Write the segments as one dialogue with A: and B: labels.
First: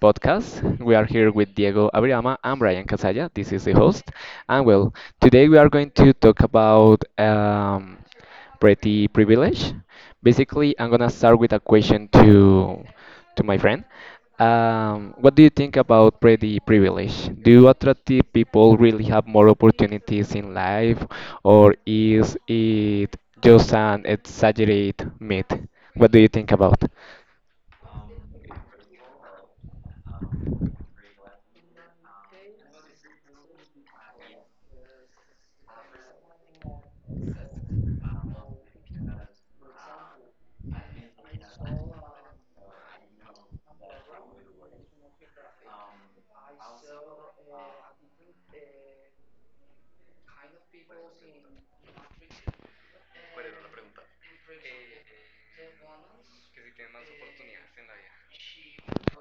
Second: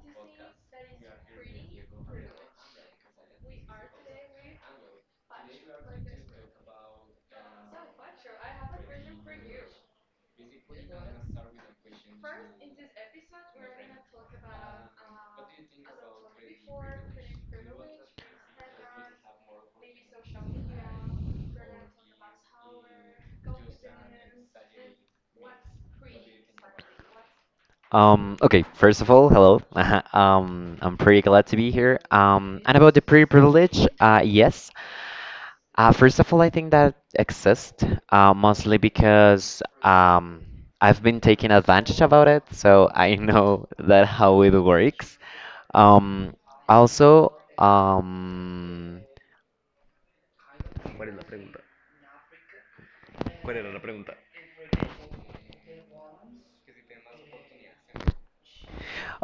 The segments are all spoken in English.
A: podcast. We are here with Diego Abriama and Brian Casalla. This is the host. And well, today we are going to talk about pretty privilege. Basically, I'm gonna start with a question to my friend. What do you think about pretty privilege? Do attractive people really have more opportunities in life, or is it just an exaggerated myth? What do you think about?
B: Okay, first of all, hello. I'm pretty glad to be here. And about the pre privilege, yes. First of all, I think that exists mostly because I've been taking advantage about it, so I know that how it works. Um, also, um,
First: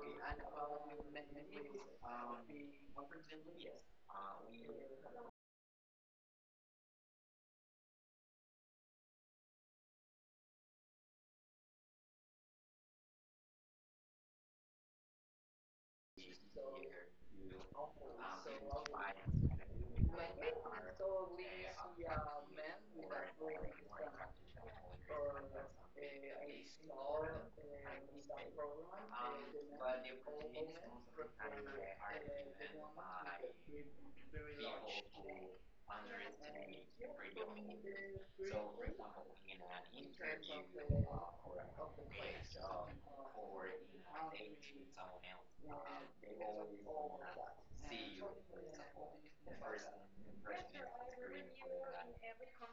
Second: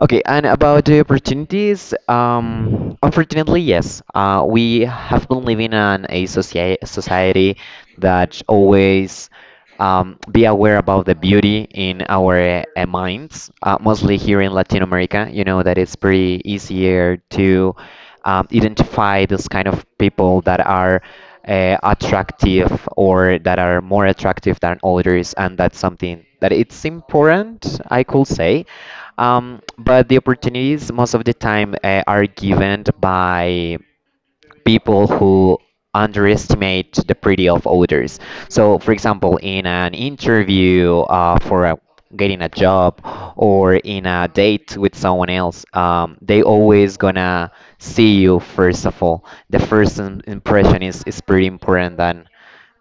B: Okay, and about the opportunities, unfortunately, yes. We have been living in a society that always be aware about the beauty in our minds, mostly here in Latin America. You know that it's pretty easier to identify this kind of people that are attractive or that are more attractive than others, and that's something that it's important, I could say. But the opportunities most of the time are given by people who underestimate the pretty of others. So, for example, in an interview for getting a job or in a date with someone else, they always gonna see you. First of all, the first impression is pretty important than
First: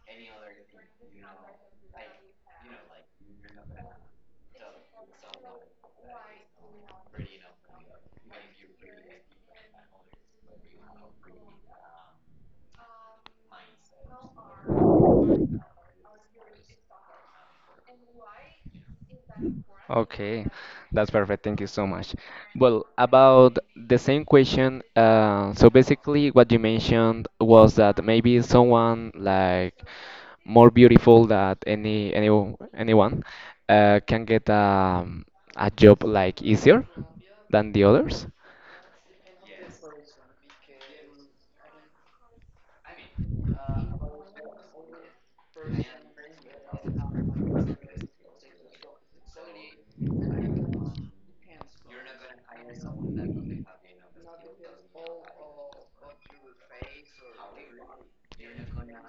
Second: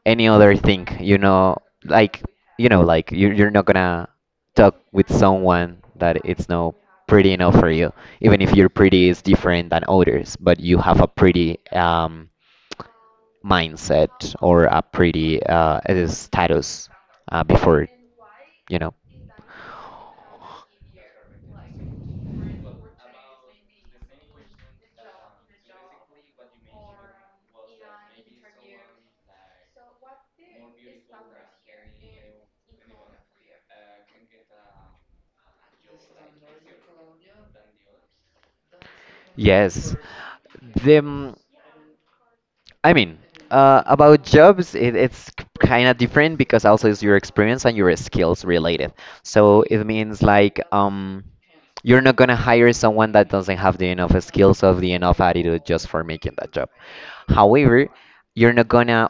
B: any other thing, like you know, you're not gonna talk with someone that it's not pretty enough for you, even if your pretty is different than others, but you have a pretty mindset, or a
A: Mindset.
B: pretty status, before, you know.
A: Okay, that's perfect. Thank you so much. Well, about the same question, so basically what you mentioned was that maybe someone like more beautiful than any anyone can get a job like easier than the others.
B: yes them I mean, about jobs, it's kind of different because also it's your experience and your skills related. So it means like you're not gonna hire someone that doesn't have the enough skills or the enough attitude just for making that job. However, you're not gonna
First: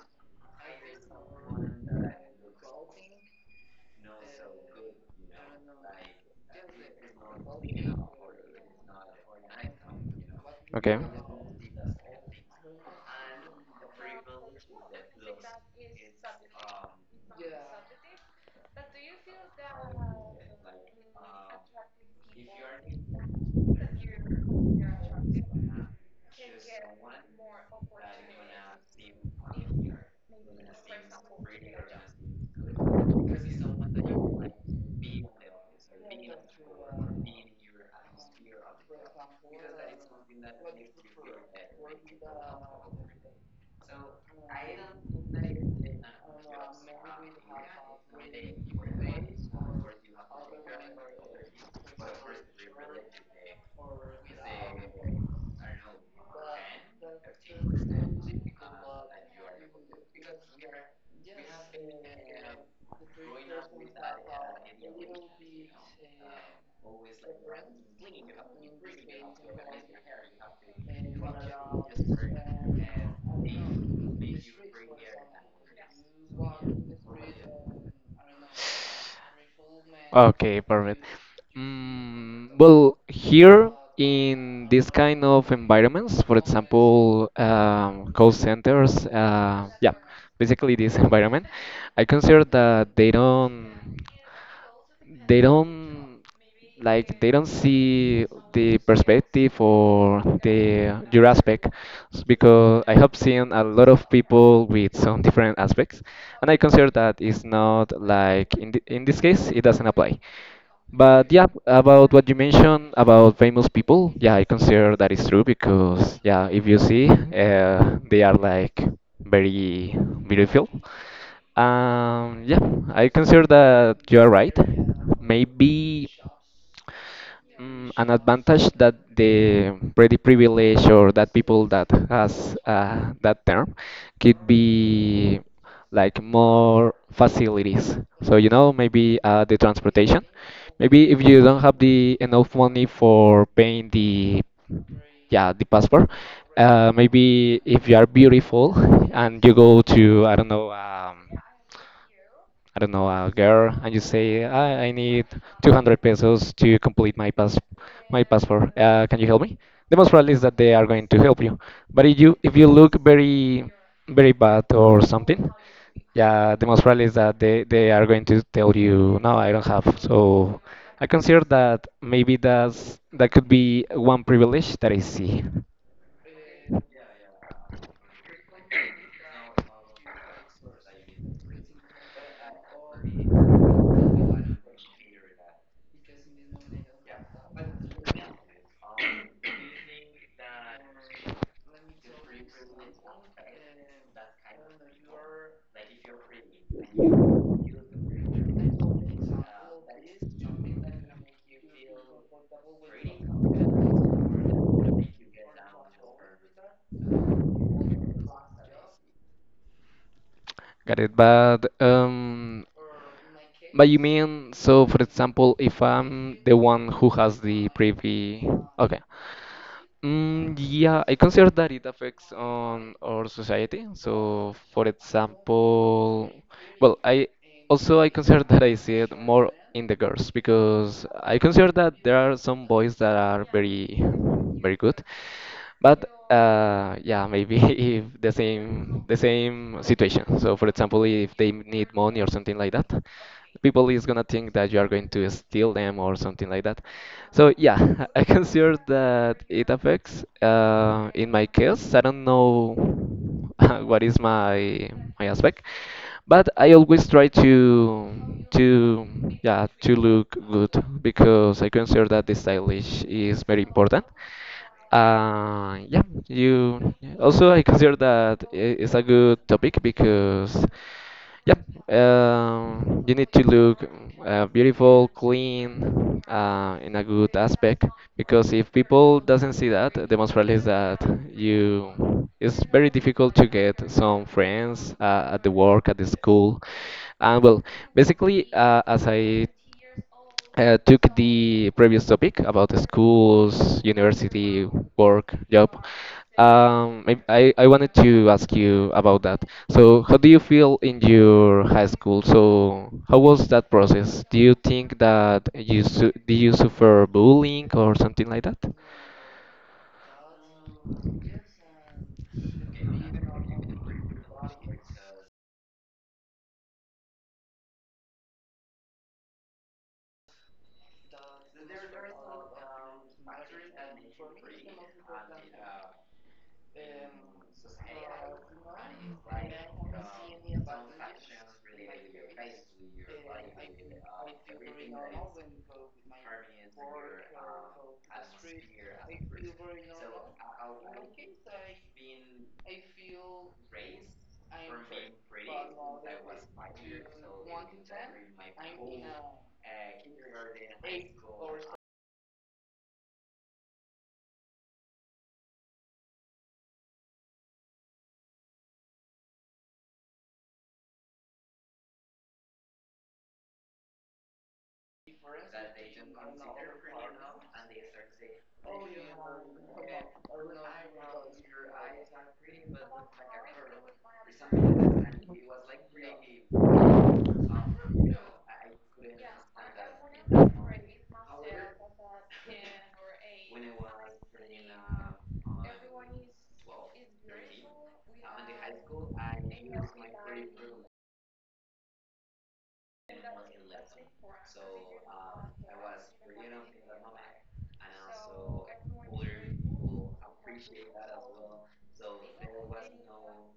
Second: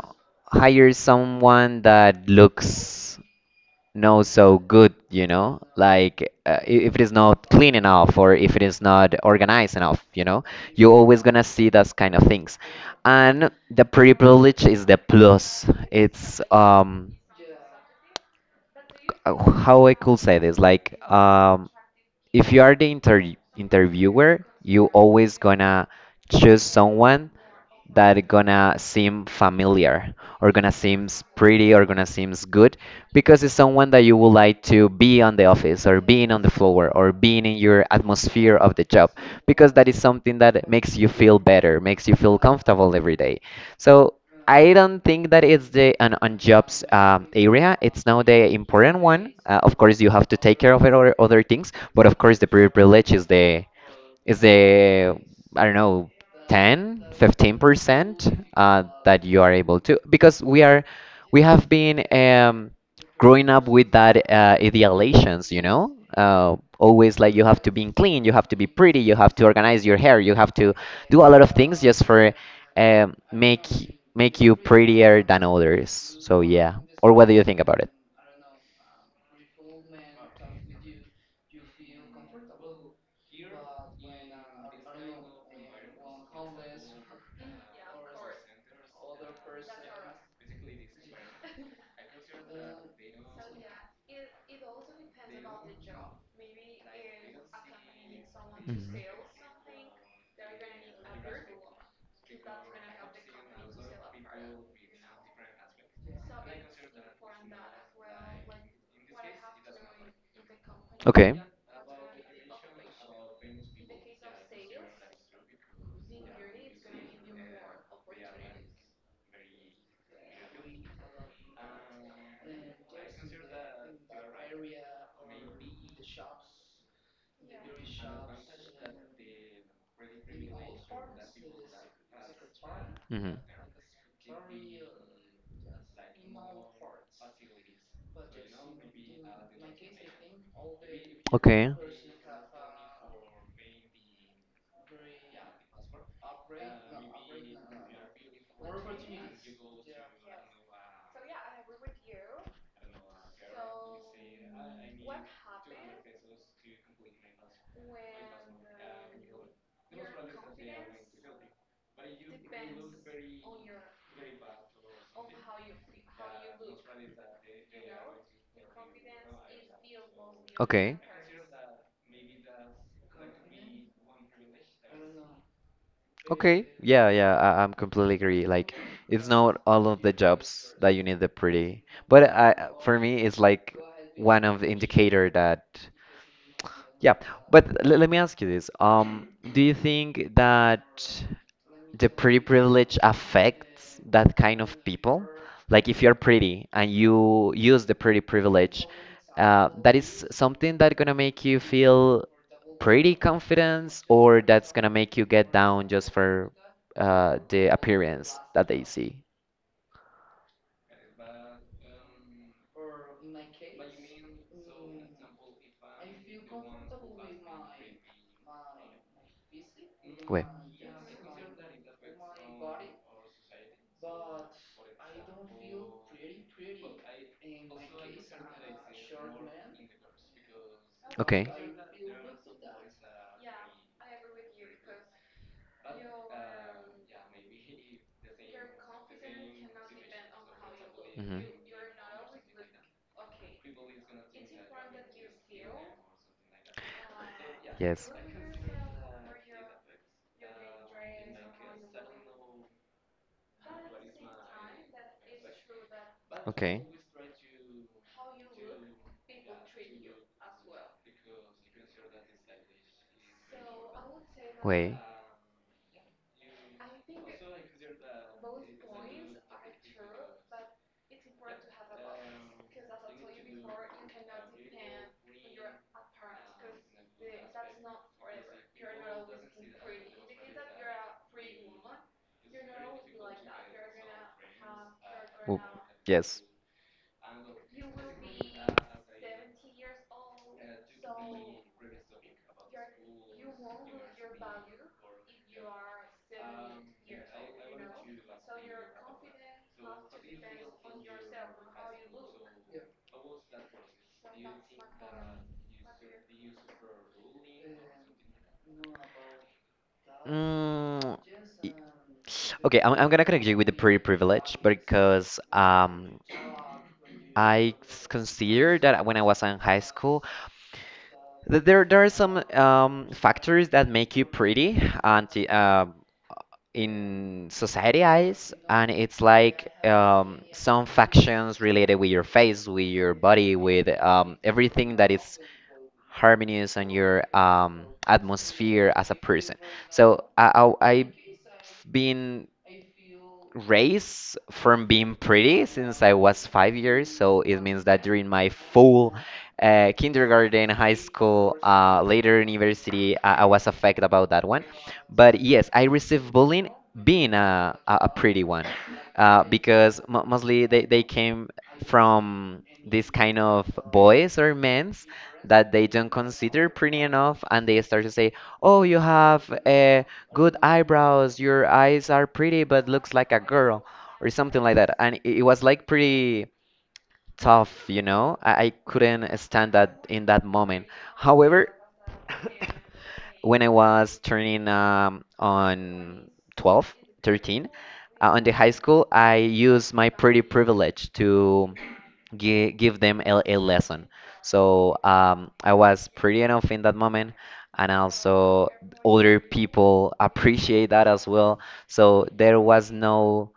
B: hire someone that looks no so good, you know, like if it is not clean enough or if it is not organized enough, you know, you're
A: Okay.
B: always gonna see those kind of things. And the privilege is the plus. It's uh, how I could say this: if you are the interviewer, you always gonna choose someone that gonna seem familiar or gonna seems pretty or gonna seems good, because it's someone that you would like to be on the office or being on the floor or being in your atmosphere of the job, because that is something that makes you feel better, makes you feel comfortable every day. So I don't think that it's the on jobs area. It's now the important one. Of course, you have to take care of it or other things, but of course, the privilege is the I don't know, 10 15% that you are able to, because we have been growing up with that idealizations, you know. Always like you have to be clean, you have to be pretty, you have to organize your hair, you have to do a lot of things just for make make you prettier than others. So yeah. Or what do you think about it?
A: Okay, perfect. Mm, well, here in this kind of environments, for example, call centers, yeah, basically this environment, I consider that they don't, like they don't see the
B: Mhm.
A: perspective or the your aspect, because I have seen a lot of people with some different aspects, and I consider that it's not like in in this case it doesn't apply. But
B: Okay.
A: yeah, about what you mentioned about famous people, yeah, I consider that is true because yeah, if you see, they are like very beautiful. Yeah, I consider that you are right. Maybe. Mm, an advantage that the pretty privilege or that people that has
B: Hmm.
A: that term could be like more facilities. So you know maybe the transportation. Maybe if you don't
B: Okay.
A: have the enough money for paying the yeah the passport, maybe if you are beautiful and you go to I don't know, a girl, and you say, I need 200 pesos to complete my pass, my passport. Can you help me? The most probably is that they are going to help you. But if you look very very bad or something, yeah, the most probably is that they are going to tell you, no, I don't have. So
B: Okay.
A: I consider that maybe that's that could be one privilege that I see.
B: Okay. Yeah, yeah, I'm completely agree. Like, it's not all of the jobs that you need the pretty, but I, for me, it's like one of the indicator that. Yeah, but l let me ask you this. Do you think that the pretty privilege affects that kind of people? Like if you're pretty and you use the pretty privilege, that is something that gonna make you feel pretty confidence, or that's gonna make you get down just for the appearance that they see?
A: Got it. But you mean so? For example, if I'm the one who has the privy, okay.
B: Wait.
A: Mm, yeah, I consider that it affects on our society. So, for example, well, I also I consider that I see it more in the girls because I
B: Okay.
A: consider that there are some boys that are very, very good, but yeah, maybe if the same situation. So for example, if
B: Hmm.
A: they need money or something like that, people is gonna think that you are going to steal them or something like that. So yeah,
B: Yes.
A: I consider that it affects. In my case, I don't know what is my aspect, but I
B: Okay.
A: always try to yeah to look good because I consider that the stylish is very important.
B: Way.
A: Yeah, you also I consider that it's a good topic because, yeah, you need to look beautiful, clean, in a good aspect. Because if people doesn't see that, the most probably is that you it's very difficult to get some friends at the
B: Oop.
A: work, at the
B: Yes.
A: school, and well, basically, as I took the previous topic about the schools, university, work, job, I wanted to ask you about that. So, how do you feel in your high school? So, how was that process? Do you think that you su do you suffer bullying or something like that?
B: Mm, y- okay, I'm gonna connect you with the pretty privilege because I consider that when I was in high school, there are some factors that make you pretty, and in society eyes, and it's like some factions related with your face, with your body, with everything that is harmonious on your atmosphere as a person. So I been raised from being pretty since I was 5 years, so it means that during my full kindergarten, high school, later university, I was affected about that one. But yes, I received bullying being a pretty one, because mo mostly they came from this kind of boys or men's that they don't consider pretty enough, and they start to say, oh, you have good eyebrows, your eyes are pretty but looks like a girl, or something like that. And it was like pretty tough, you know. I couldn't stand that in that moment. However, when I was turning on 12, 13, on the high school, I used my pretty privilege to give them a lesson. So I was pretty enough in that moment, and also other people appreciate that as well. So there was no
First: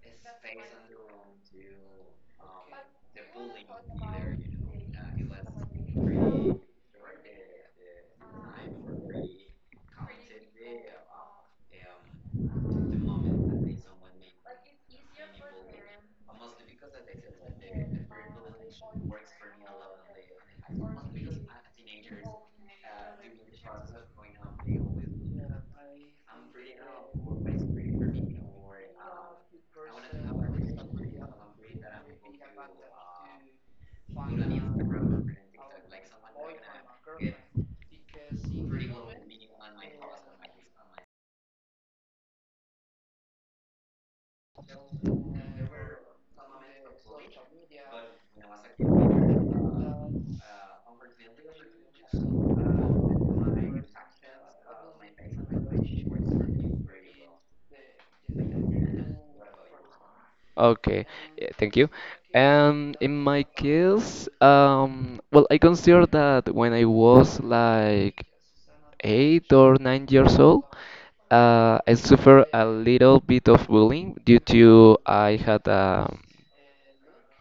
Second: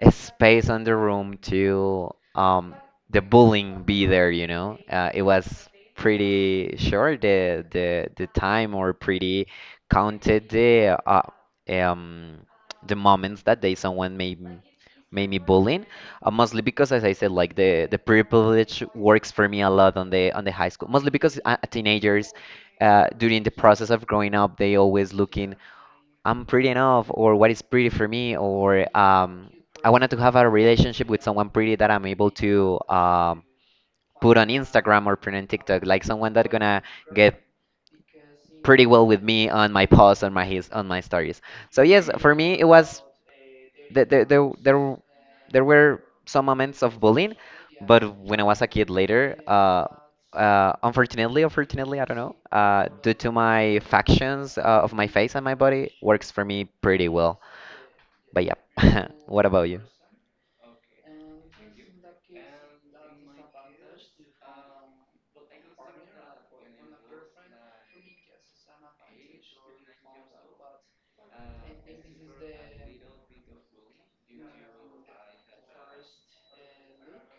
B: a space on the room to um the bullying be there, you know. Uh, it was pretty short the time, or pretty counted um the moments that day someone made me bullying, mostly because as I said, like the privilege works for me a lot on the high school, mostly because teenagers, during the process of growing up, they always looking, I'm pretty enough, or what is pretty for me, or I wanted to have a relationship with someone pretty that I'm able to put on Instagram or put on TikTok, like someone that gonna get pretty well with me on my posts, on my his, on my stories. So yes, for me it was there there there there, there were some moments of bullying, but when I was a kid later, unfortunately, I don't know, due to my factions of my face and my body, works for me pretty well. But yeah, what about you?
A: Okay, yeah, thank you. And in my case, well, I consider that when I was like 8 or 9 years old, I suffered a little bit of bullying due to I had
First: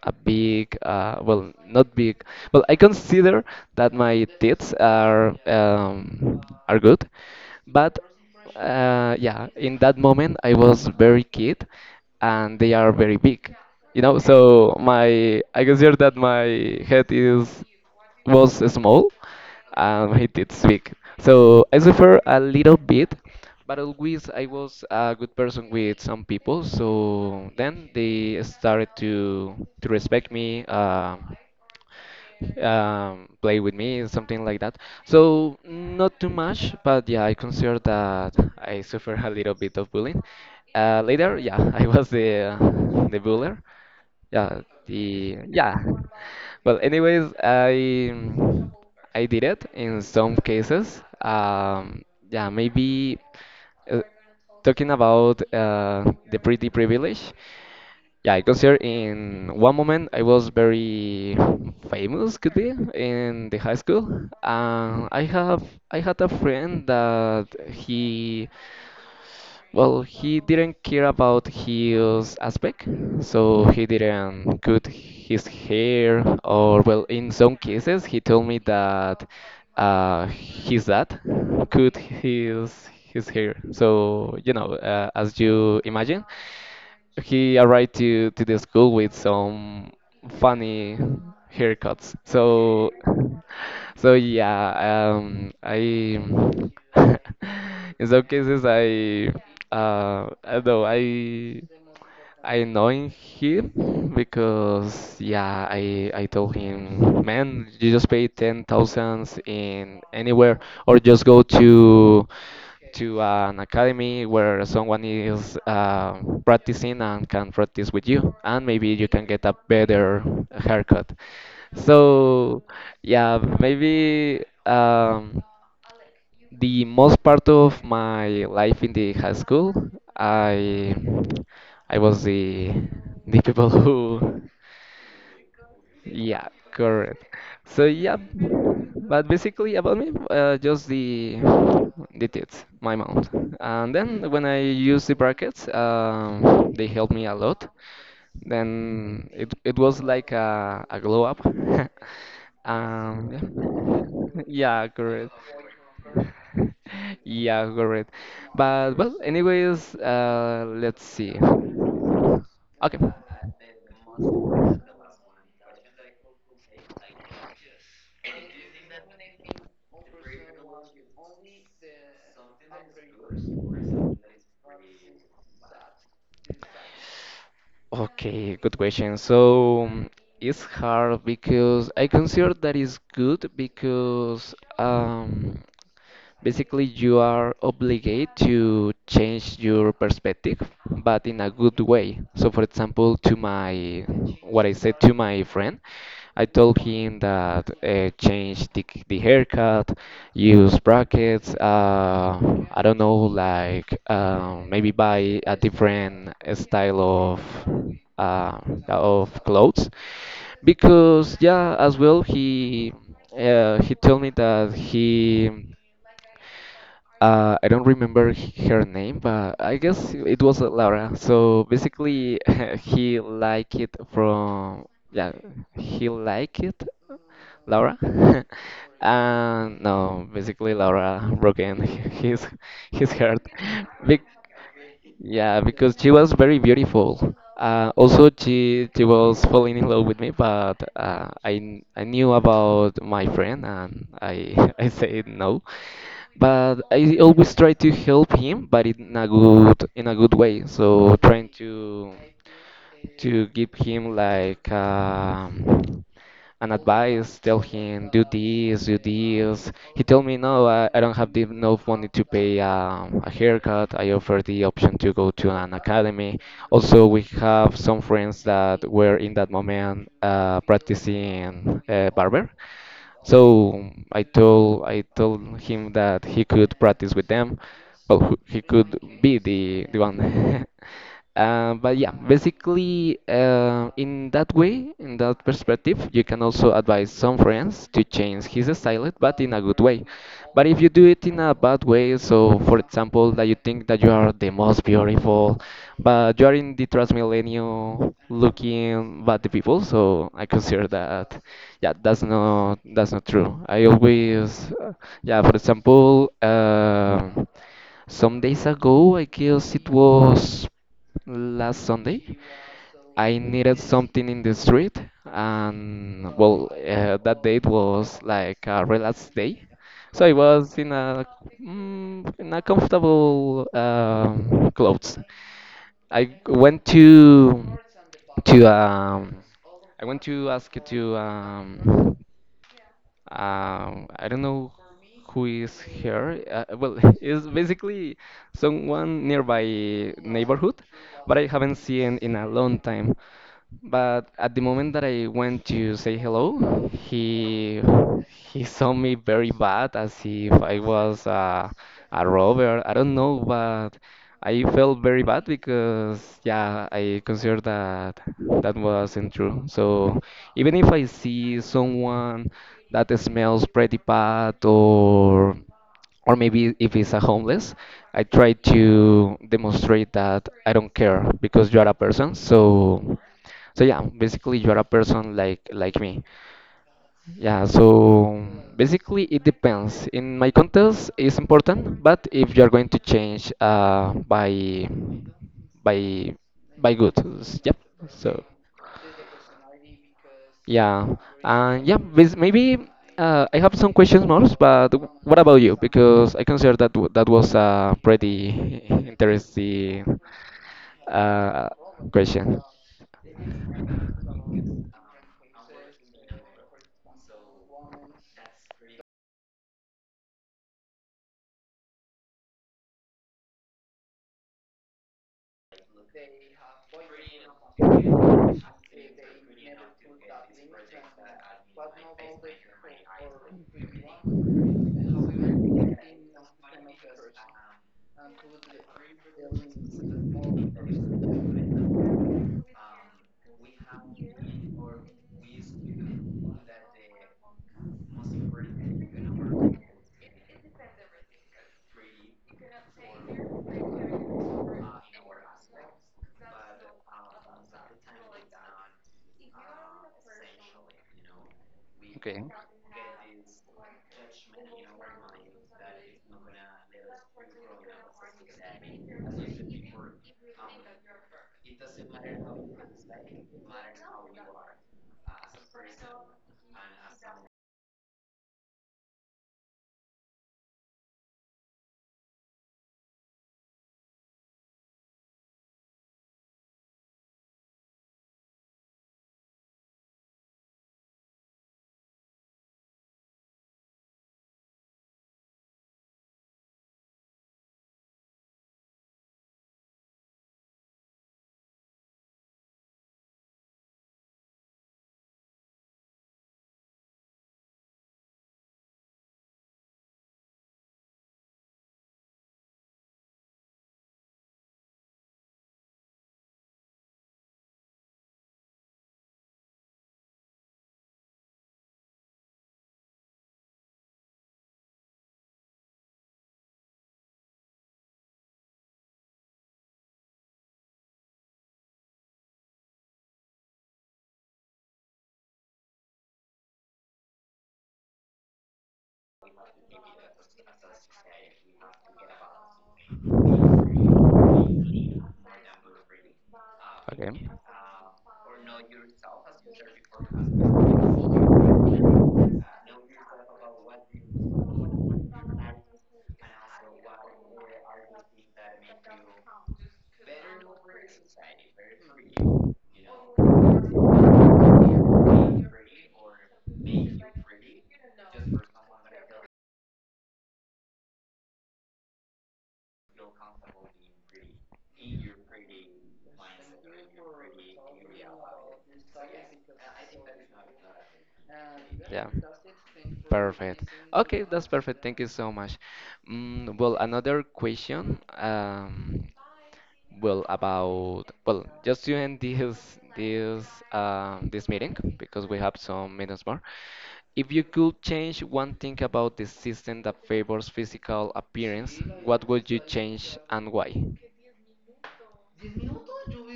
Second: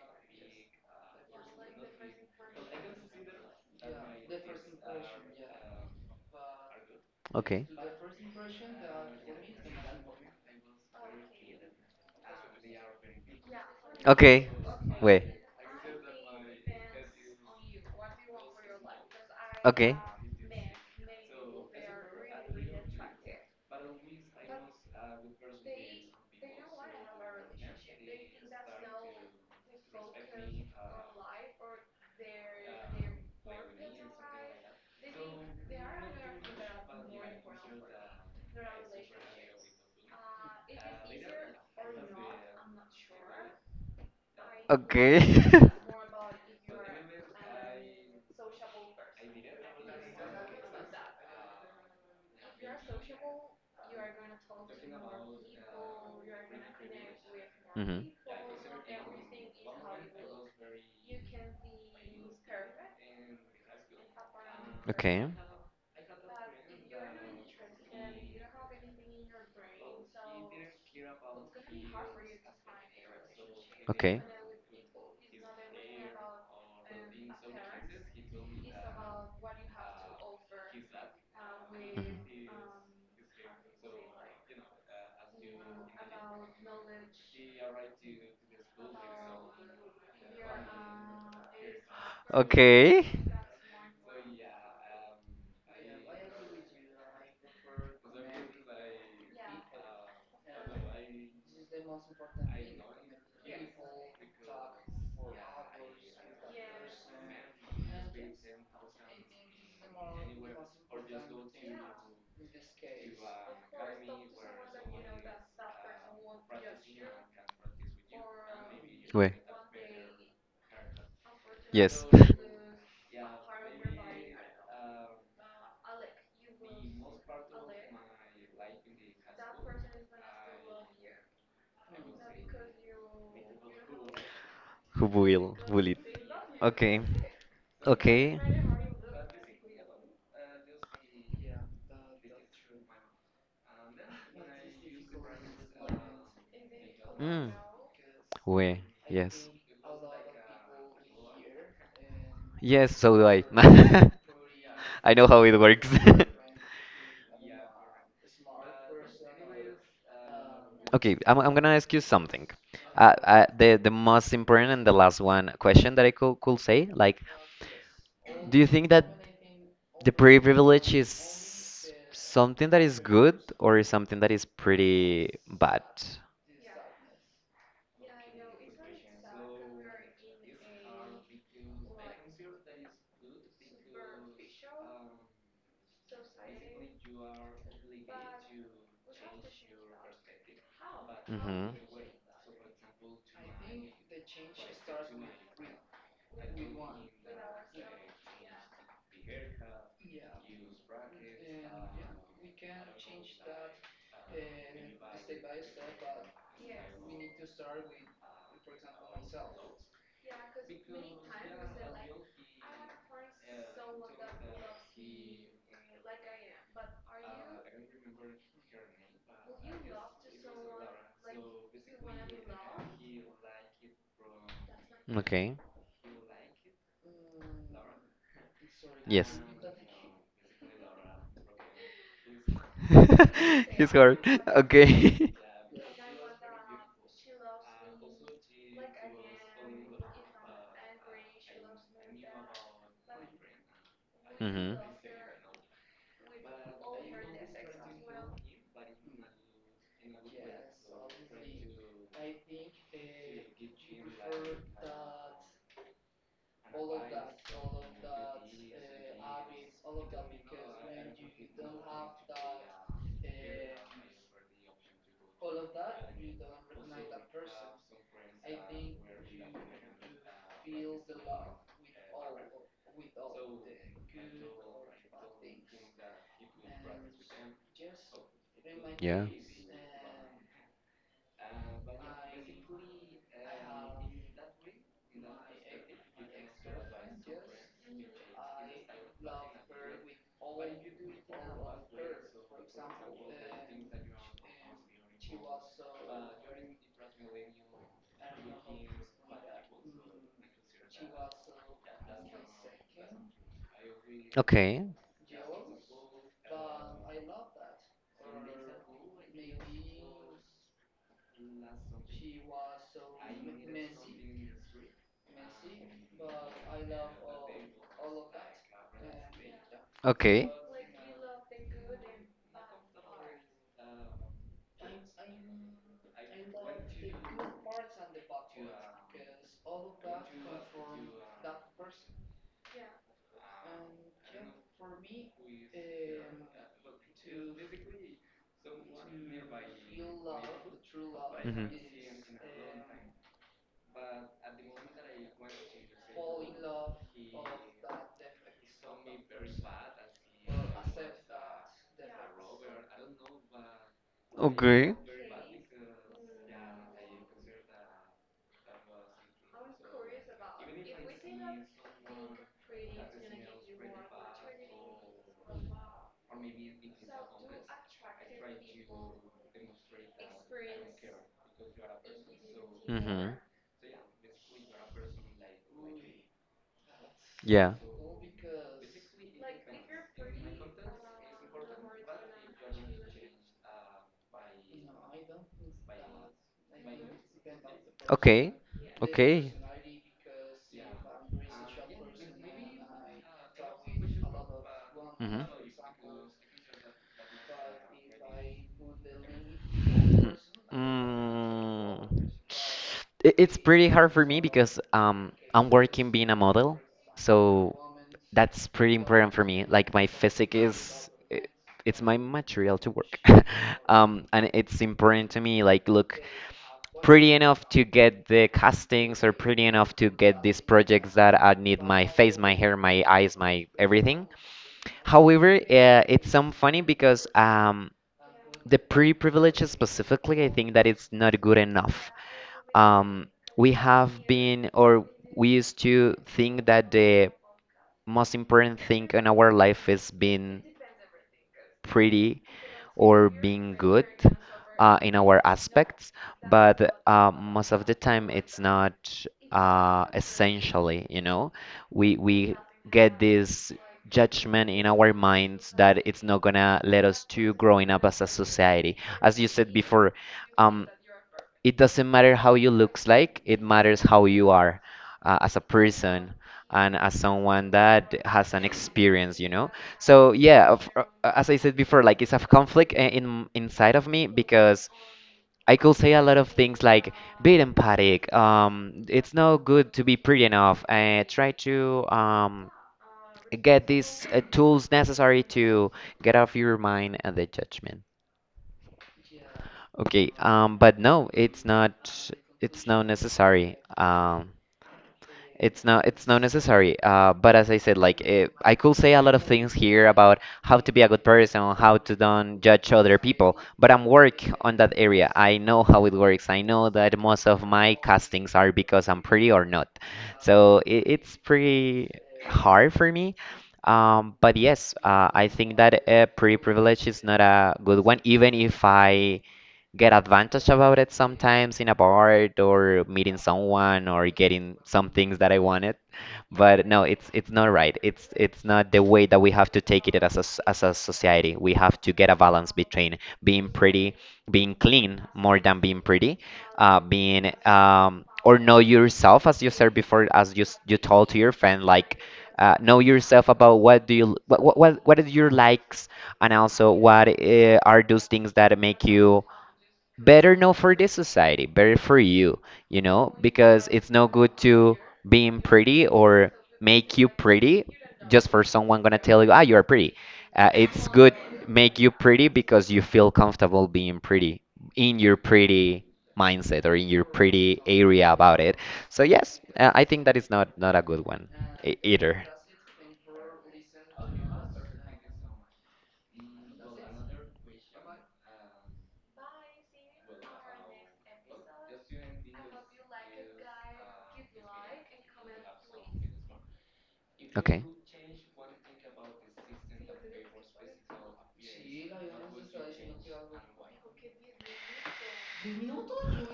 A: a big, well, not big. Well, I consider that my teeth are good,
B: Okay.
A: but yeah, in that moment I was very kid, and they are very big, you know.
B: Okay.
A: So
B: Wait.
A: my I consider that my head is was small,
B: Okay.
A: and my teeth big. So I suffer a little bit but always I was a good person with some people, so then they started to respect me, play with me, something like that. So not too much, but yeah, I consider that I suffered a little bit of bullying. Later, yeah, I was the buller, yeah,
B: Okay.
A: the yeah. Well, anyways, I did it in some cases. Yeah, maybe uh, talking about the pretty privilege.
B: Hmm.
A: Yeah, I consider in one moment I was very famous, could be, in the high school.
B: Okay.
A: I had a friend that he well he didn't care about his aspect, so he
B: Okay.
A: didn't cut his hair or well in some cases he told me that his dad cut
B: Mhm.
A: his hair. So you know as you imagine he arrived to the school with some funny haircuts. So,
B: Okay.
A: so yeah, I in some cases I don't know I annoying him because yeah I told him man you just pay ten thousands in anywhere or just go to an academy where someone is practicing and can practice with you, and maybe you can
B: Wait.
A: get a better haircut.
B: Yes.
A: So, yeah, maybe the most part of my life in the high school, I I was the people who
B: Who will it?
A: yeah,
B: Okay.
A: correct. So yeah,
B: Okay.
A: but basically about me, just the teeth, my mouth, and then when I use the brackets, they help me a
B: Mm.
A: lot.
B: Wait.
A: Then
B: Yes.
A: it was like a glow up.
B: Yes, so do
A: um,
B: I.
A: yeah, yeah,
B: I know
A: correct.
B: how it works.
A: Yeah, correct. But well, anyways, let's
B: Okay, I'm
A: see.
B: I'm gonna ask you something.
A: Okay.
B: The most important and the last one question that I could say, like, do you think that the pretty privilege is something that is good or is something that is pretty bad?
A: Okay, good question. So mm, it's hard because I consider that is good because basically you are obligated to change your perspective, but in a
B: Hmm.
A: good way. So, for example, to my what I said to my friend. I told him that change the haircut, use brackets. I don't know, like maybe buy a different style uh, of clothes because yeah, as well he told me that he I don't remember her name, but I guess it was Laura. So basically, he liked it from yeah,
B: Okay.
A: he liked it, Laura.
B: Yes.
A: And no, basically Laura broke in his his heart.
B: He's hard.
A: Big.
B: Okay.
A: Yeah, because she was very beautiful. Also, she was falling in love with me, but I knew about my friend and I
B: Mm-hmm.
A: I said no. But I always try to help him, but in a good way. So trying to give him like an advice, tell him do this, do this. He told me no, I don't have the enough money to pay a haircut. I offered the option to go to an academy. Also, we have some friends that were in that moment practicing barber. So I told him that he could practice with them. Well, he could
B: Yeah.
A: be the one. But yeah, basically, in that way, in that perspective, you can also advise some friends to change his style, but in a good way. But if you do it in a bad way, so for example, that you think that you are the most beautiful, but you are in the transmillennial looking bad people, so I consider that, yeah, that's not true. I always,
B: Okay.
A: yeah, for example, some days ago, I guess it was last Sunday. I needed something in the street, and well, that date was like a relaxed day, so I
B: Okay.
A: was in a mm, in a comfortable clothes. I went to I went to ask to I don't know who is here. Well, it's basically someone nearby neighborhood, but I
B: Mhm.
A: haven't seen in a long time. But at the moment that I went to say hello, he saw me very bad, as if I was a robber. I don't know, but I
B: Okay.
A: felt very bad because yeah, I considered that that wasn't true. So even if I see someone that smells pretty bad or maybe if it's a homeless, I try to demonstrate that I don't care because you are a person. So
B: Hmm.
A: so yeah, basically you are a person like me. Yeah,
B: Yeah.
A: so basically it depends. In my contest, it's important, but if you're going to change by by good, yep. So
B: Okay. Okay.
A: yeah, and yeah, maybe I have some questions more, but what
B: Hmm.
A: about you? Because I consider that that was a pretty interesting uh,
B: Mm.
A: question.
B: It's pretty hard for me because I'm working being a model, so that's pretty important for me. Like my physique it's my material to work. And it's important to me like look pretty enough to get the castings or pretty enough to get these projects that I need my face, my hair, my eyes, my everything. However, it's some funny because the pretty privilege specifically, I think that it's not good enough. Um, we have been, or we used to think that the most important thing in our life is being pretty or being good in our aspects, but most of the time it's not essentially, you know, we
A: Okay.
B: we get this judgment in our minds that it's not gonna let us to growing up as a society. As you said before, um, it doesn't matter how you looks like, it matters how you are as a person and as someone that has an experience, you know. So as I said before, like it's a conflict in inside of me, because I could say a lot of things like be empathic. It's no good to be pretty enough. Try to get these tools necessary to get off your mind and the judgment. Okay, but no, it's not. It's not necessary. It's not necessary. But as I said, like it, I could say a lot of things here about how to be a good person, how to don't judge other people. But I'm work on that area. I know how it works. I know that most of my castings are because I'm pretty or not. So it's pretty hard for me. But yes, I think that pretty privilege is not a good one, even if I get advantage about it sometimes in a bar or meeting someone or getting some things that I wanted. But no, it's not right. It's not the way that we have to take it as as a society. We have to get a balance between being pretty, being clean more than being pretty,
A: Okay.
B: being or know yourself as you said before, as you told to your friend, like know yourself about what is your likes and also what are those things that make you better no for this society, better for you, because it's no good to being pretty or make you pretty just for someone gonna tell you, ah, you're pretty. It's good make you pretty because you feel comfortable being pretty in your pretty mindset or in your pretty area about it. So yes, I think that is not a good one
A: Yeah.
B: either.
A: Perfect. Okay, that's perfect. Thank you so much. Mm, well, another question. Well, about well, just to end this this meeting because we have some minutes more. If you
B: Okay.
A: could change one thing about the system that favors physical appearance, what would you change and why?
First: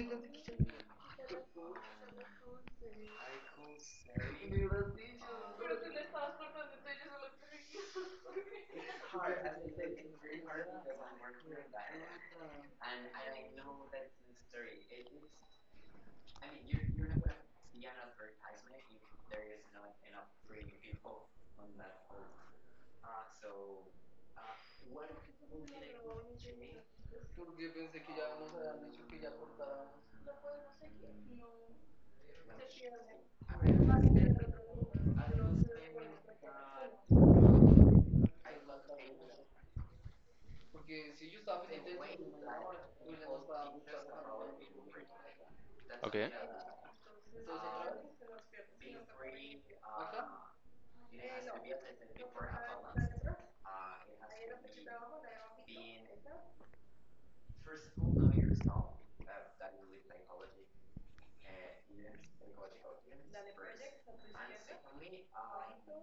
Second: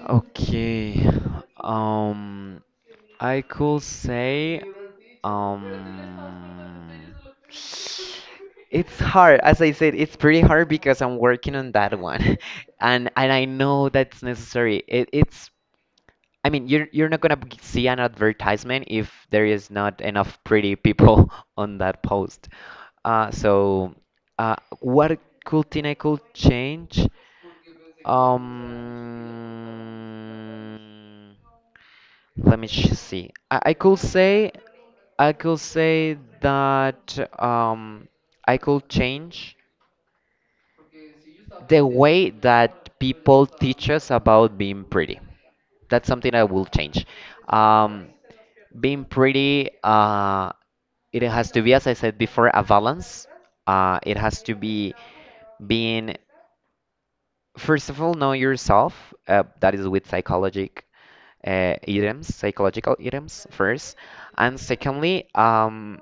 B: Okay. Um, I could say, um, it's hard. As I said, it's pretty hard because I'm working on that one, and I know that's necessary. It, it's. I mean, you're not gonna see an advertisement if there is not enough pretty people on that post. Uh, so, what could thing I could change? Um, Let me see. I could say that I could change the way that people teach us about being pretty. That's
A: Okay.
B: something I will change. Um, Being pretty, it has to be, as I said before, a balance. It has to be being, first of all, know yourself. That is with psychologic items, psychological items first. And secondly,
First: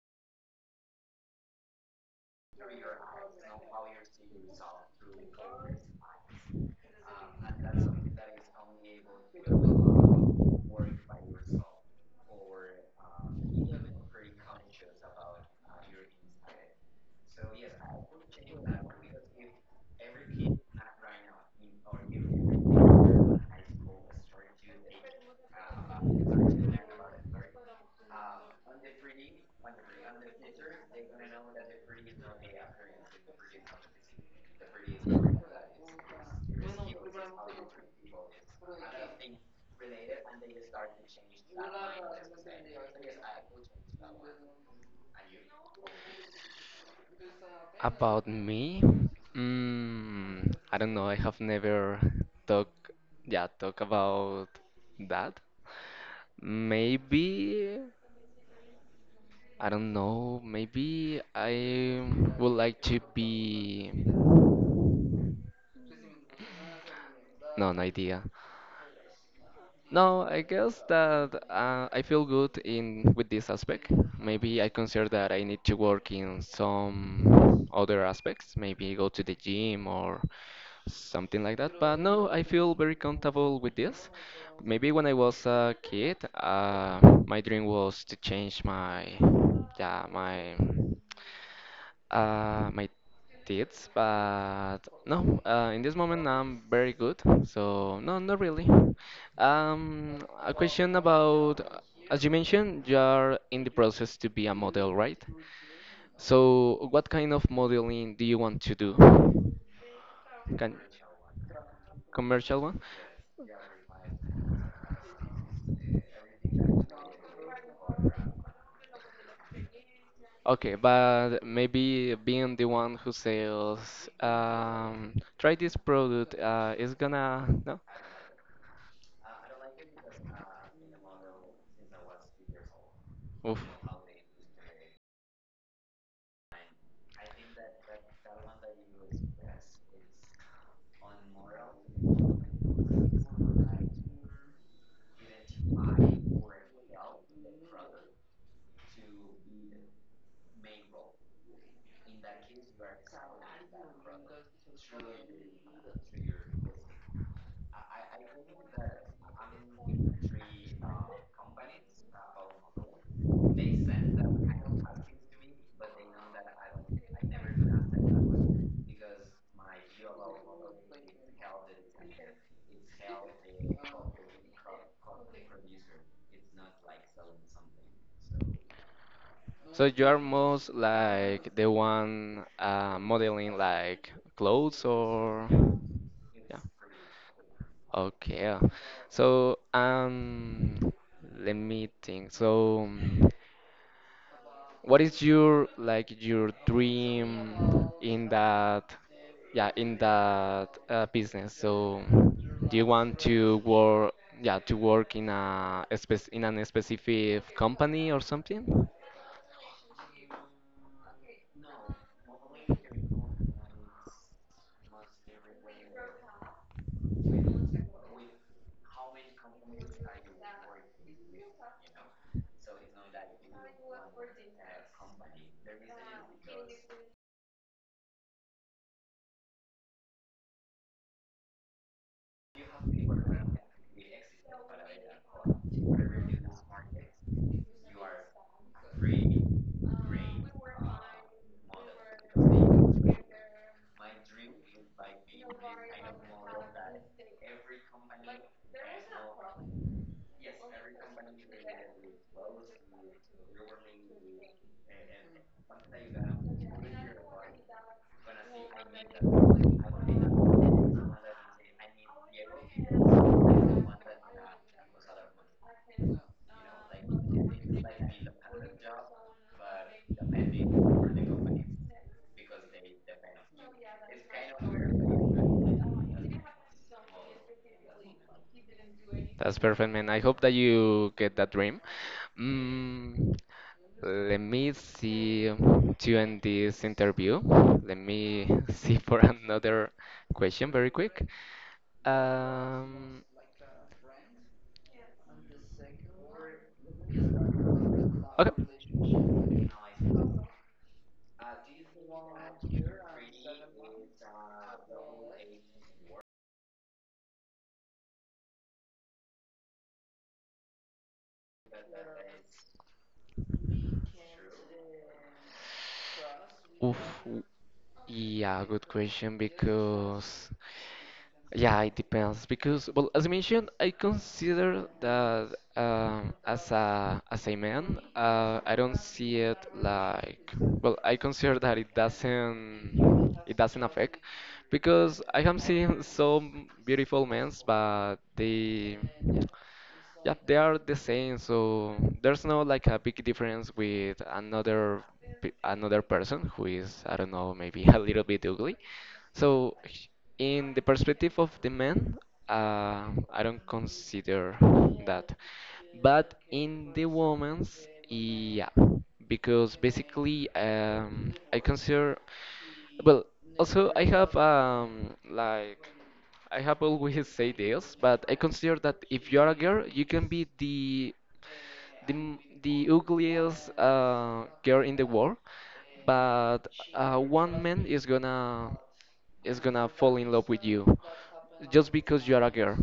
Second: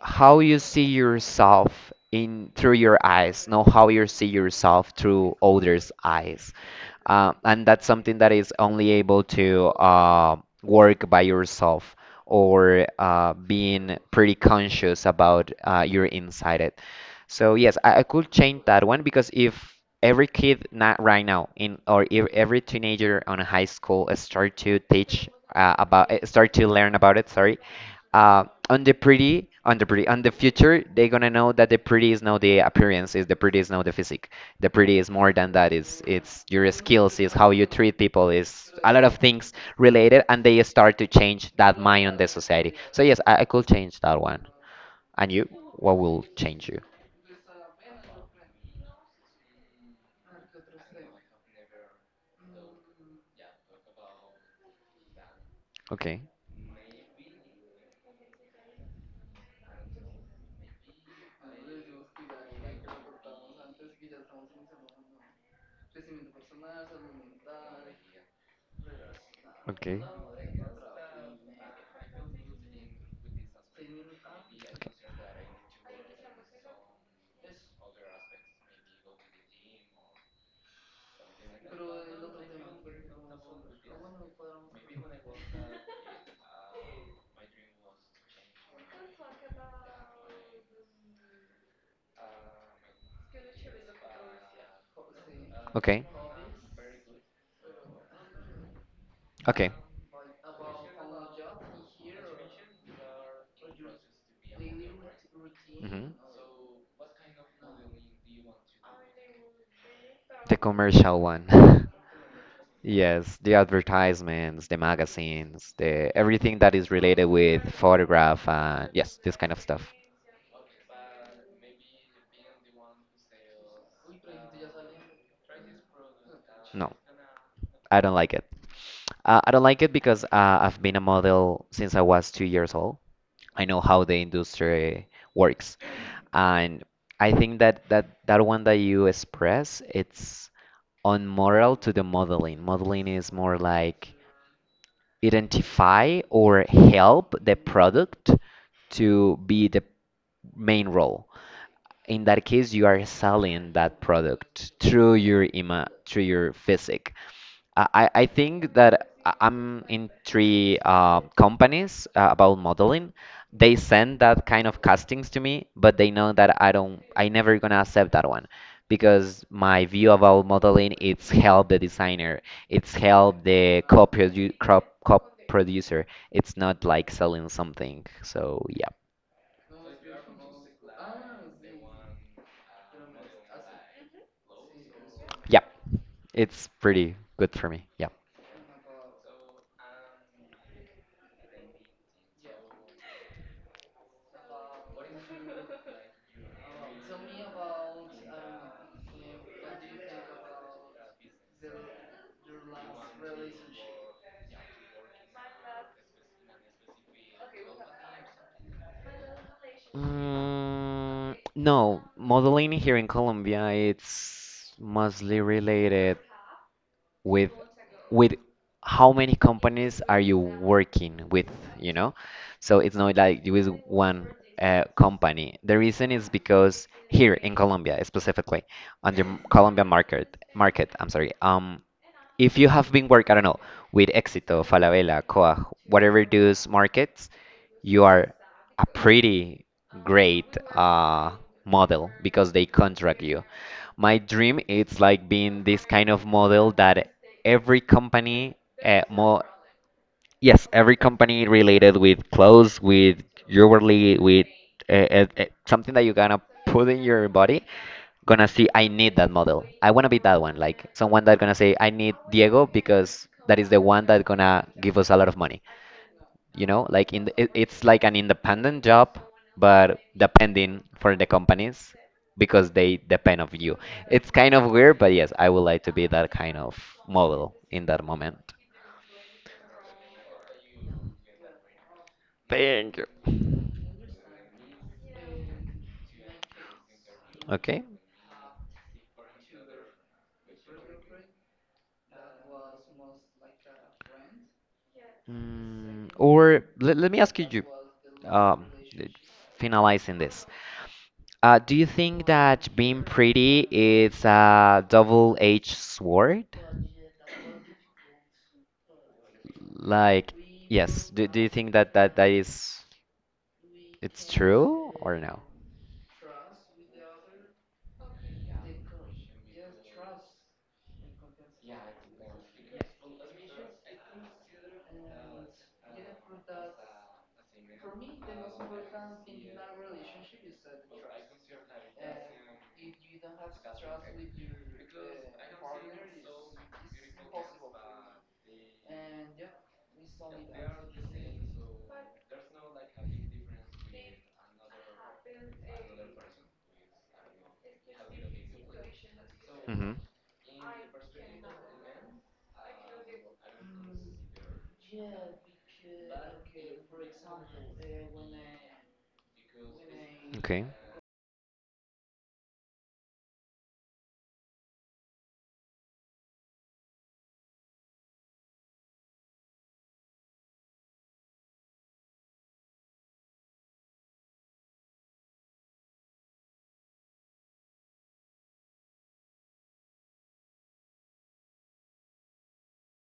B: how you see yourself in through your eyes, not how you see yourself through others' eyes. And that's something that is only able to work by yourself or being pretty conscious about your inside it. So yes, I could change that one because if every kid not right now in or every teenager on a high school start to teach about start to learn about it, sorry, on the pretty, on the future, they're gonna know that the pretty is not the appearance, is the pretty is not the physique. The pretty is more than that. It's your skills, is how you treat people, is a lot of things related and they start to change that mind on the society. So yes, I could change that one. And you, what will change you?
A: About me? I don't know. I have never talk, yeah, talk about that.
B: Okay,
A: Maybe, I don't know. Maybe I would like to be. No, no idea.
B: okay,
A: No, I guess that I feel good in with this aspect. Maybe I consider that I need to work in some other aspects. Maybe go to the gym or something like that. But no, I feel very comfortable with this. Maybe when I was a kid, my dream was to change my, yeah, my, my teeth. But no, in this
B: okay,
A: moment I'm very good. So no, not really.
B: okay.
A: A question about, as you mentioned, you are in the process to be a model, right?
B: Hmm.
A: So what kind of modeling do you want to do?
B: The
A: Can
B: commercial one.
A: commercial one?
B: Yes, the advertisements, the magazines, the everything that is related with photograph and yes, this kind of stuff.
A: Okay, but maybe being the one who sells, try this product,
B: No,
A: is gonna, no?
B: I don't like it. I don't like it because I've been a model since I was 2 years old. I
A: Oof.
B: know how the industry works. And I think that that one that you express, it's unmoral to the modeling. Modeling is more like identify or help the product to be the main role. In that case, you are selling that product through your ima through your physique. I think that I'm in three companies about modeling. They send that kind of castings to me, but they know that I never gonna accept that one because my view about modeling it's help the designer, it's help the co-producer. It's not like selling something. So yeah,
A: So you are most like the one modeling like clothes or
B: yeah, it's pretty good for me. Yeah.
A: okay. So let me think. So what is your like your dream in that yeah in that business? So do you want to work yeah to work in a spec in an specific company or something?
B: Mm, no, modeling here in Colombia it's mostly related with with how many companies are you working with, you know, so it's not like with one company. The reason is because here in Colombia, specifically on the colombian market, I'm sorry, if you have been work, I don't know, with Exito, Falabella, Coag, whatever those markets, you are a pretty great model because they contract you. My dream it's like being this kind of model that every company mo yes, every company related with clothes, with jewelry, with something that you're gonna put in your body, gonna see, I need that model. I wanna be that one, like someone that gonna say, I need Diego because that is the one that gonna give us a lot of money, you know, like in it, it's like an independent job, but depending for the companies because they depend of you. It's kind of weird, but yes, I would like to be that kind of model in that moment.
A: That's perfect, man. I hope that you get that dream. Mm, let me see to end this interview.
B: Okay.
A: Let me see for another question very quick. Um,
B: Let me ask you, um,
A: Okay.
B: finalizing this do you think that being pretty is a double-edged sword, like yes, do you think that is, it's true or no?
A: Oof. W- Yeah, good question because yeah, it depends because, well, as I mentioned, I consider that as a man, I don't see it like, well, I consider that it doesn't affect because I have seen some beautiful men, but they yeah they are the same, so there's no like a big difference with another pe- another person who is I don't know maybe a little bit ugly. So
B: Hmm.
A: in the perspective of the man, I don't consider that. But in the woman's, yeah, because
B: Okay.
A: basically I consider, well, also I have like I have always said this, but I consider that if you are a girl, you can be the m- the ugliest girl in the world, but one man is gonna fall in love with you just because you are a girl.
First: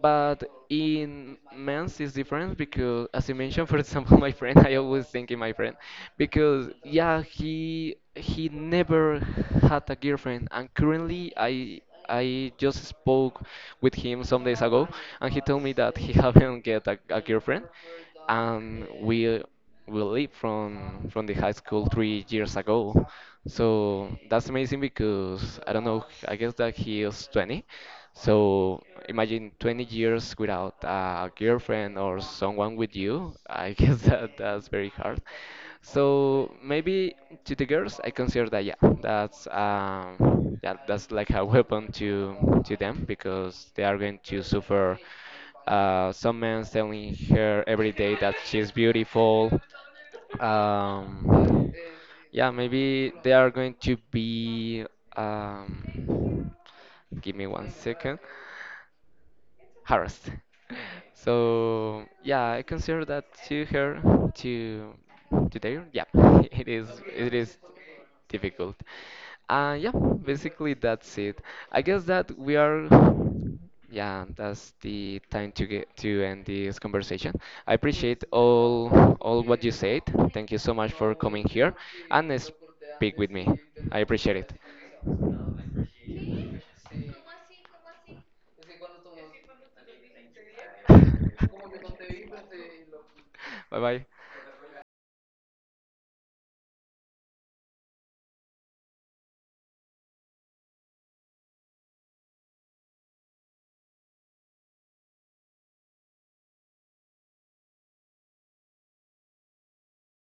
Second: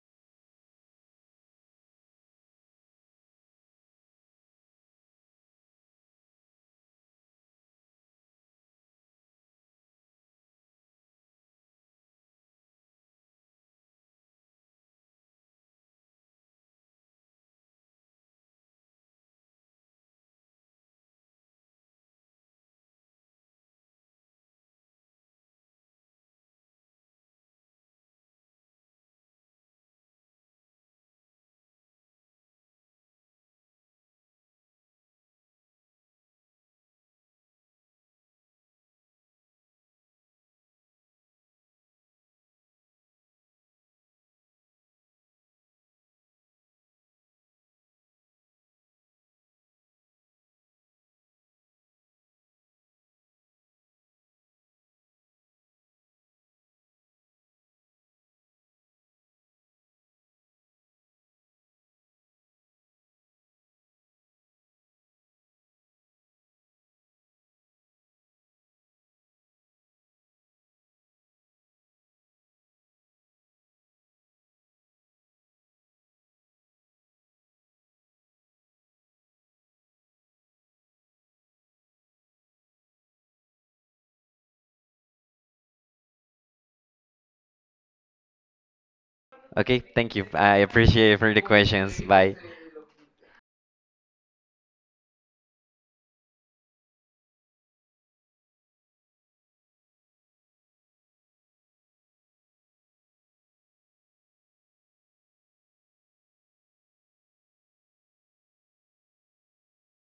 A: But in men's it's different because, as you mentioned, for example, my friend, I always think in my friend because yeah, he never had a girlfriend, and currently I just spoke with him some days ago, and he told me that he haven't get a girlfriend, and we leave from the high school 3 years ago. So that's amazing because I don't know, I guess that he is 20, so imagine 20 years without a girlfriend or someone with you. I guess that that's very hard. So maybe to the girls, I consider that yeah, that's that, that's like a weapon to them because they are going to suffer. Some men telling her every day that she's beautiful. Um, yeah, maybe they are going to be. Um, give me one second harassed. So yeah, I consider that to her to to there. Yeah, it is it is difficult. Yeah, basically that's it. I guess that we are. Yeah, that's the time to get to end this conversation. I appreciate all what you said. Thank you so much for coming here and speak with me. I appreciate it.
B: Okay, thank you. I appreciate for the questions. Bye.
A: Bye bye.